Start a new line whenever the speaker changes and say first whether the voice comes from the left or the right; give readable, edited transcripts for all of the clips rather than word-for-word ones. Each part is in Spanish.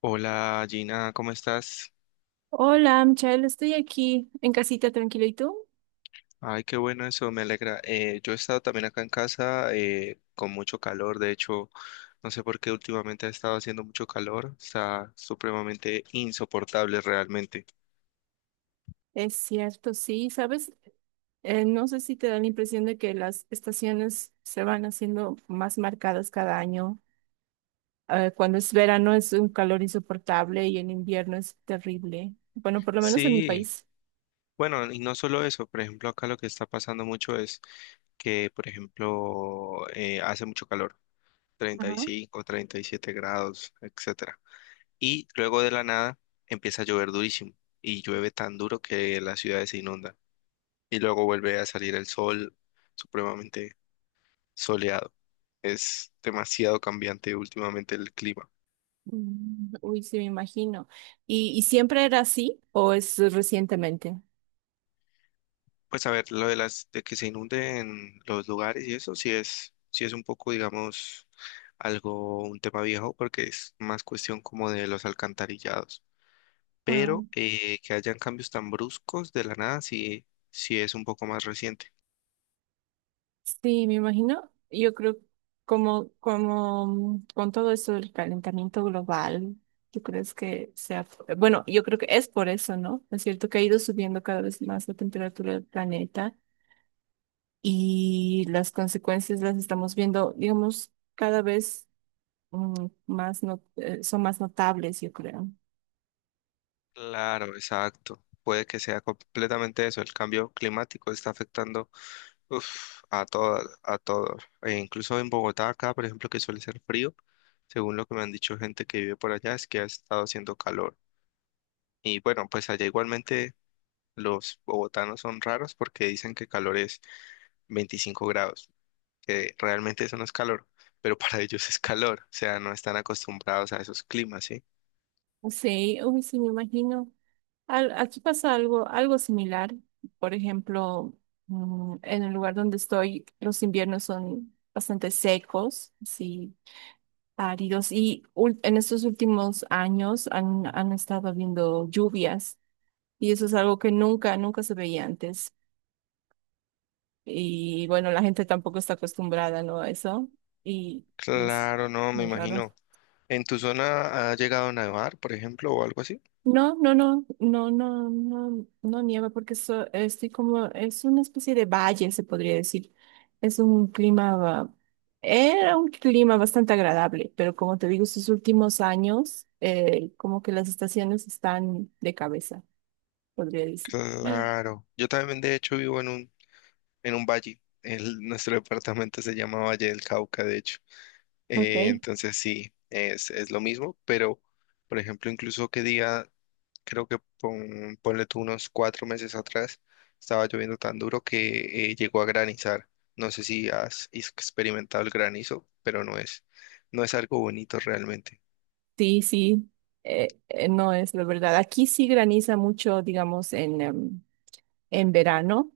left: Hola Gina, ¿cómo estás?
right: Hola, Michelle, estoy aquí en casita tranquila. ¿Y tú?
left: Ay, qué bueno eso, me alegra. Yo he estado también acá en casa con mucho calor, de hecho, no sé por qué últimamente ha estado haciendo mucho calor, está supremamente insoportable realmente.
right: Es cierto, sí, ¿sabes? No sé si te da la impresión de que las estaciones se van haciendo más marcadas cada año. Cuando es verano es un calor insoportable y en invierno es terrible. Bueno, por lo menos en mi
left: Sí,
right: país.
left: bueno, y no solo eso, por ejemplo, acá lo que está pasando mucho es que, por ejemplo, hace mucho calor, treinta treinta
right: Ajá.
left: y cinco treinta y siete grados, etcétera. Y luego de la nada empieza a llover durísimo y llueve tan duro que la ciudad se inunda. Y luego vuelve a salir el sol supremamente soleado. Es demasiado cambiante últimamente el clima.
right: Mm, uy, sí, me imagino. ¿Y siempre era así o es recientemente?
left: Pues a ver, lo de las de que se inunden los lugares y eso sí es un poco, digamos, algo, un tema viejo, porque es más cuestión como de los alcantarillados.
right: Ah.
left: Pero que hayan cambios tan bruscos de la nada, sí, sí es un poco más reciente.
right: Sí, me imagino. Yo creo como con todo eso del calentamiento global, ¿tú crees que sea? Bueno, yo creo que es por eso, ¿no? Es cierto que ha ido subiendo cada vez más la temperatura del planeta y las consecuencias las estamos viendo, digamos, cada vez más son más notables, yo creo.
left: Claro, exacto. Puede que sea completamente eso. El cambio climático está afectando, uf, a todas, a todos. E incluso en Bogotá, acá, por ejemplo, que suele ser frío, según lo que me han dicho gente que vive por allá, es que ha estado haciendo calor. Y bueno, pues allá igualmente los bogotanos son raros porque dicen que calor es 25 grados, que realmente eso no es calor, pero para ellos es calor, o sea, no están acostumbrados a esos climas, ¿sí?
right: Sí, uy, sí, me imagino. Aquí pasa algo similar. Por ejemplo, en el lugar donde estoy, los inviernos son bastante secos, sí, áridos, y en estos últimos años han estado habiendo lluvias, y eso es algo que nunca, nunca se veía antes. Y bueno, la gente tampoco está acostumbrada, ¿no?, a eso, y, y es
left: Claro, no, me
right: muy raro.
left: imagino. ¿En tu zona ha llegado a nevar, por ejemplo, o algo así?
right: No, no, no, no, no, no, no nieva porque estoy como, es una especie de valle, se podría decir. Es un clima, ba- Era un clima bastante agradable, pero como te digo, estos últimos años, como que las estaciones están de cabeza, podría decir.
left: Claro. Yo también, de hecho, vivo en un valle. Nuestro departamento se llama Valle del Cauca, de hecho.
right: Ok,
left: Entonces sí, es lo mismo, pero por ejemplo, incluso que día, creo que ponle tú unos 4 meses atrás, estaba lloviendo tan duro que llegó a granizar. No sé si has experimentado el granizo, pero no es algo bonito realmente.
right: sí, sí, no es la verdad. Aquí sí graniza mucho, digamos, en verano.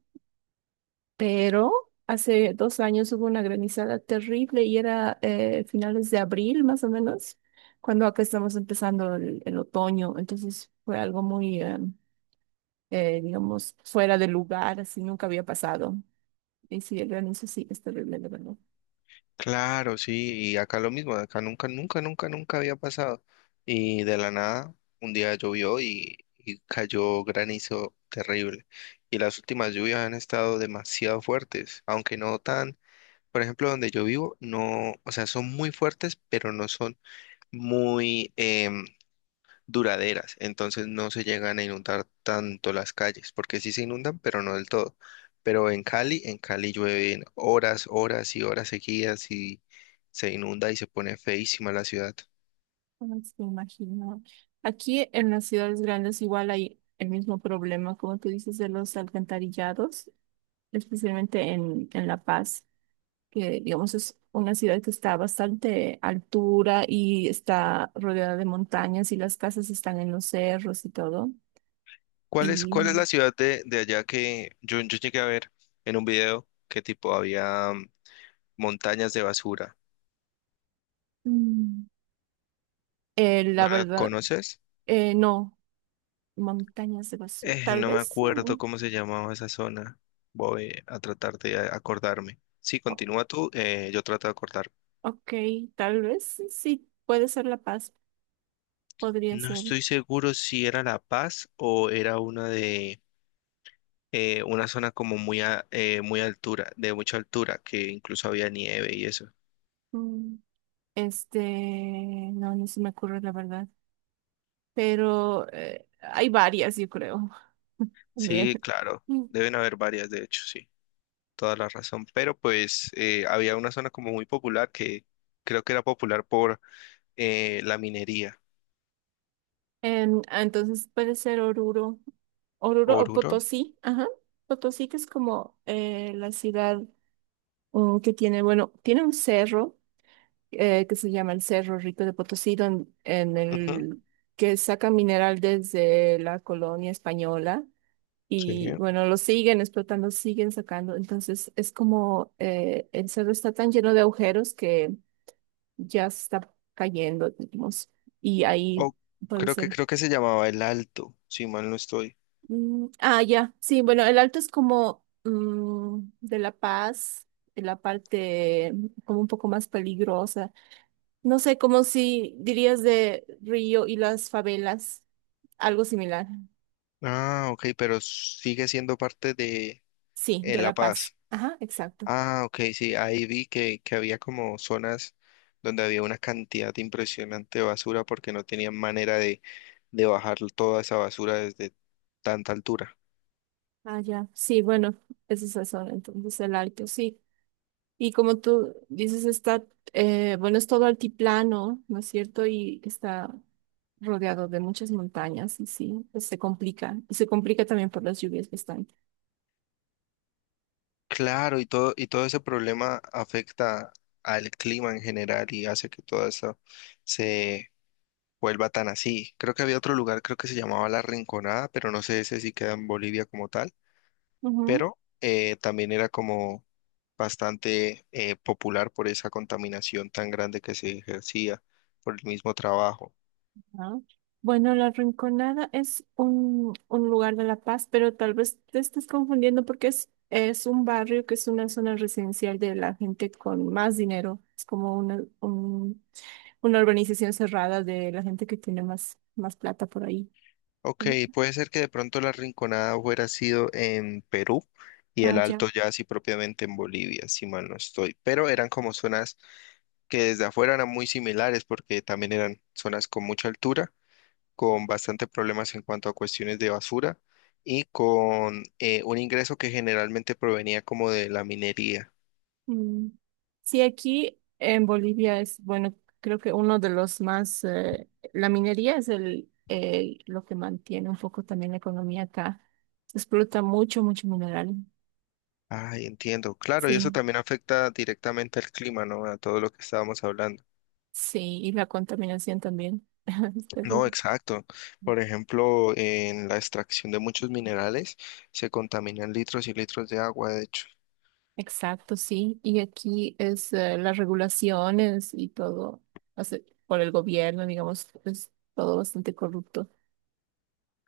right: Pero hace 2 años hubo una granizada terrible y era finales de abril más o menos, cuando acá estamos empezando el otoño. Entonces fue algo muy, digamos, fuera de lugar, así nunca había pasado. Y sí, el granizo sí es terrible, de verdad.
left: Claro, sí, y acá lo mismo, acá nunca, nunca, nunca, nunca había pasado. Y de la nada, un día llovió y cayó granizo terrible. Y las últimas lluvias han estado demasiado fuertes, aunque no tan, por ejemplo, donde yo vivo, no, o sea, son muy fuertes, pero no son muy, duraderas, entonces no se llegan a inundar tanto las calles, porque sí se inundan, pero no del todo. Pero en Cali, llueven horas, horas y horas seguidas y se inunda y se pone feísima la ciudad.
right: No me imagino. Aquí en las ciudades grandes igual hay el mismo problema, como tú dices, de los alcantarillados, especialmente en La Paz, que digamos es una ciudad que está a bastante altura y está rodeada de montañas y las casas están en los cerros y todo.
left: ¿Cuál
right: Y
left: es, cuál es la ciudad de allá que yo llegué a ver en un video que tipo había, montañas de basura?
right: mm, la
left: ¿No la
right: verdad,
left: conoces?
right: no, montañas de vacío, tal
left: No me
right: vez,
left: acuerdo cómo se llamaba esa zona. Voy a tratar de acordarme. Sí,
right: o-
left: continúa tú, yo trato de acordar.
right: ok, tal vez sí, puede ser La Paz, podría
left: No
right: ser.
left: estoy seguro si era La Paz o era una de una zona como muy altura, de mucha altura, que incluso había nieve y eso.
right: mm, Este, no, no se me ocurre la verdad. Pero hay varias, yo creo. Bien.
left: Sí, claro, deben haber varias, de hecho, sí, toda la razón. Pero pues había una zona como muy popular que creo que era popular por la minería.
right: Entonces puede ser Oruro, Oruro o
left: Oruro.
right: Potosí, ajá. Potosí que es como la ciudad que tiene, bueno, tiene un cerro que se llama el Cerro Rico de Potosí, en
left: Ujú,
right: el que saca mineral desde la colonia española
left: sí.
right: y bueno, lo siguen explotando, siguen sacando. Entonces es como el cerro está tan lleno de agujeros que ya se está cayendo, digamos, y ahí
left: Oh,
right: puede
left: creo que
right: ser.
left: se llamaba El Alto, si mal no estoy.
right: Ah, ya, sí, bueno, el alto es como de La Paz, de la parte como un poco más peligrosa. No sé, como si dirías de Río y las favelas, algo similar.
left: Ah, ok, pero sigue siendo parte de
right: Sí, de
left: La
right: La Paz.
left: Paz.
right: Ajá, exacto.
left: Ah, ok, sí, ahí vi que había como zonas donde había una cantidad impresionante de basura porque no tenían manera de bajar toda esa basura desde tanta altura.
right: Ah, ya. Sí, bueno, esa es la zona, entonces el alto, sí. Y como tú dices, bueno, es todo altiplano, ¿no es cierto? Y está rodeado de muchas montañas y sí, pues se complica. Y se complica también por las lluvias bastante.
left: Claro, y todo ese problema afecta al clima en general y hace que todo eso vuelva tan así. Creo que había otro lugar, creo que se llamaba La Rinconada, pero no sé ese si queda en Bolivia como tal,
right: Ujú.
left: pero también era como bastante popular por esa contaminación tan grande que se ejercía por el mismo trabajo.
right: Ah, bueno, La Rinconada es un lugar de La Paz, pero tal vez te estés confundiendo porque es un barrio que es una zona residencial de la gente con más dinero. Es como una urbanización cerrada de la gente que tiene más plata por ahí.
left: Ok,
right: Ujú.
left: puede ser que de pronto La Rinconada hubiera sido en Perú y
right: Ah,
left: el
right: ya.
left: Alto ya así propiamente en Bolivia, si mal no estoy, pero eran como zonas que desde afuera eran muy similares porque también eran zonas con mucha altura, con bastante problemas en cuanto a cuestiones de basura y con un ingreso que generalmente provenía como de la minería.
right: Mm. Sí, aquí en Bolivia bueno, creo que uno de los más, la minería es lo que mantiene un poco también la economía acá. Se explota mucho, mucho mineral.
left: Ay, entiendo. Claro, y eso
right: Sí,
left: también afecta directamente al clima, ¿no? A todo lo que estábamos hablando.
right: sí, y la contaminación también. Es
left: No,
right: terrible.
left: exacto. Por ejemplo, en la extracción de muchos minerales se contaminan litros y litros de agua, de hecho.
right: Exacto, sí. Y aquí es las regulaciones y todo, o sea, por el gobierno, digamos, es todo bastante corrupto.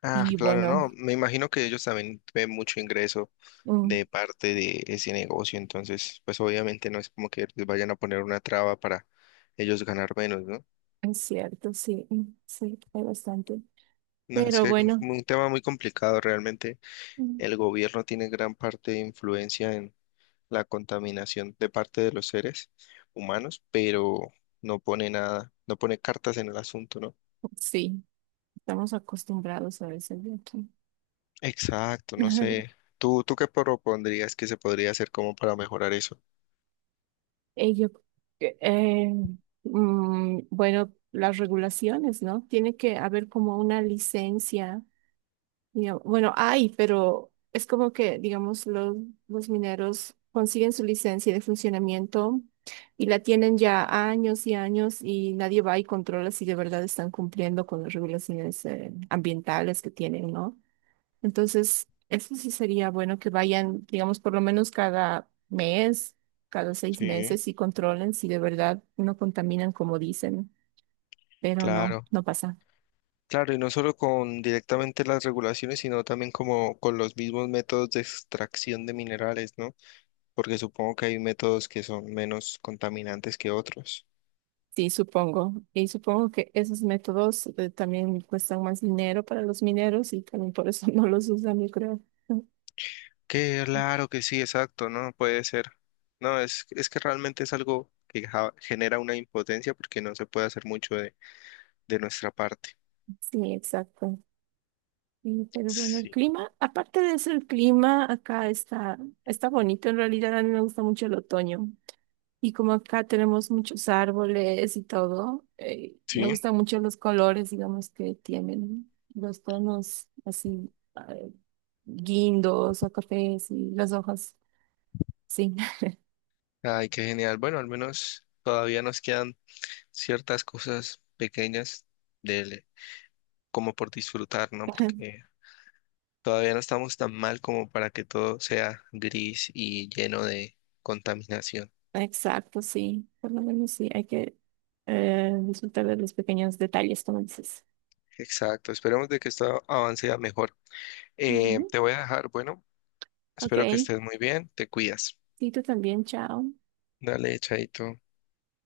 left: Ah,
right: Y
left: claro,
right: bueno,
left: no. Me imagino que ellos también ven mucho ingreso
right: mm,
left: de parte de ese negocio. Entonces, pues obviamente no es como que les vayan a poner una traba para ellos ganar menos, ¿no?
right: es cierto, sí, sí, hay bastante.
left: No, es
right: Pero
left: que es
right: bueno,
left: un tema muy complicado. Realmente
right: mm,
left: el gobierno tiene gran parte de influencia en la contaminación de parte de los seres humanos, pero no pone nada, no pone cartas en el asunto, ¿no?
right: sí, estamos acostumbrados a veces de aquí.
left: Exacto, no sé. ¿Tú qué propondrías que se podría hacer como para mejorar eso?
right: Ello, que, bueno, las regulaciones, ¿no? Tiene que haber como una licencia. Digamos, bueno, hay, pero es como que, digamos, los, mineros consiguen su licencia de funcionamiento y la tienen ya años y años y nadie va y controla si de verdad están cumpliendo con las regulaciones ambientales que tienen, ¿no? Entonces, eso sí sería bueno que vayan, digamos, por lo menos cada mes, cada seis
left: Sí,
right: meses y controlen si de verdad no contaminan como dicen, pero no,
left: claro.
right: no pasa.
left: Claro, y no solo con directamente las regulaciones, sino también como con los mismos métodos de extracción de minerales, ¿no? Porque supongo que hay métodos que son menos contaminantes que otros.
right: Sí, supongo. Y supongo que esos métodos también cuestan más dinero para los mineros y también por eso no los usan, yo creo.
left: Claro que sí, exacto, ¿no? Puede ser. No, es que realmente es algo que genera una impotencia porque no se puede hacer mucho de nuestra parte.
right: Sí, exacto. Y, pero bueno, el
left: Sí.
right: clima, aparte de eso, el clima acá está bonito. En realidad a mí me gusta mucho el otoño. Y como acá tenemos muchos árboles y todo, me
left: Sí.
right: gustan mucho los colores, digamos, que tienen los tonos así, eh, guindos o cafés y las hojas. Sí.
left: Ay, qué genial. Bueno, al menos todavía nos quedan ciertas cosas pequeñas del, como por disfrutar, ¿no? Porque todavía no estamos tan mal como para que todo sea gris y lleno de contaminación.
right: Exacto, sí. Por lo menos sí, hay que disfrutar de los pequeños detalles, como dices.
left: Exacto, esperemos de que esto avance a mejor.
right: Ujú.
left: Te voy a dejar, bueno,
right: Ok,
left: espero que estés muy bien, te cuidas.
right: sí, tú también, chao.
left: Dale, chaito.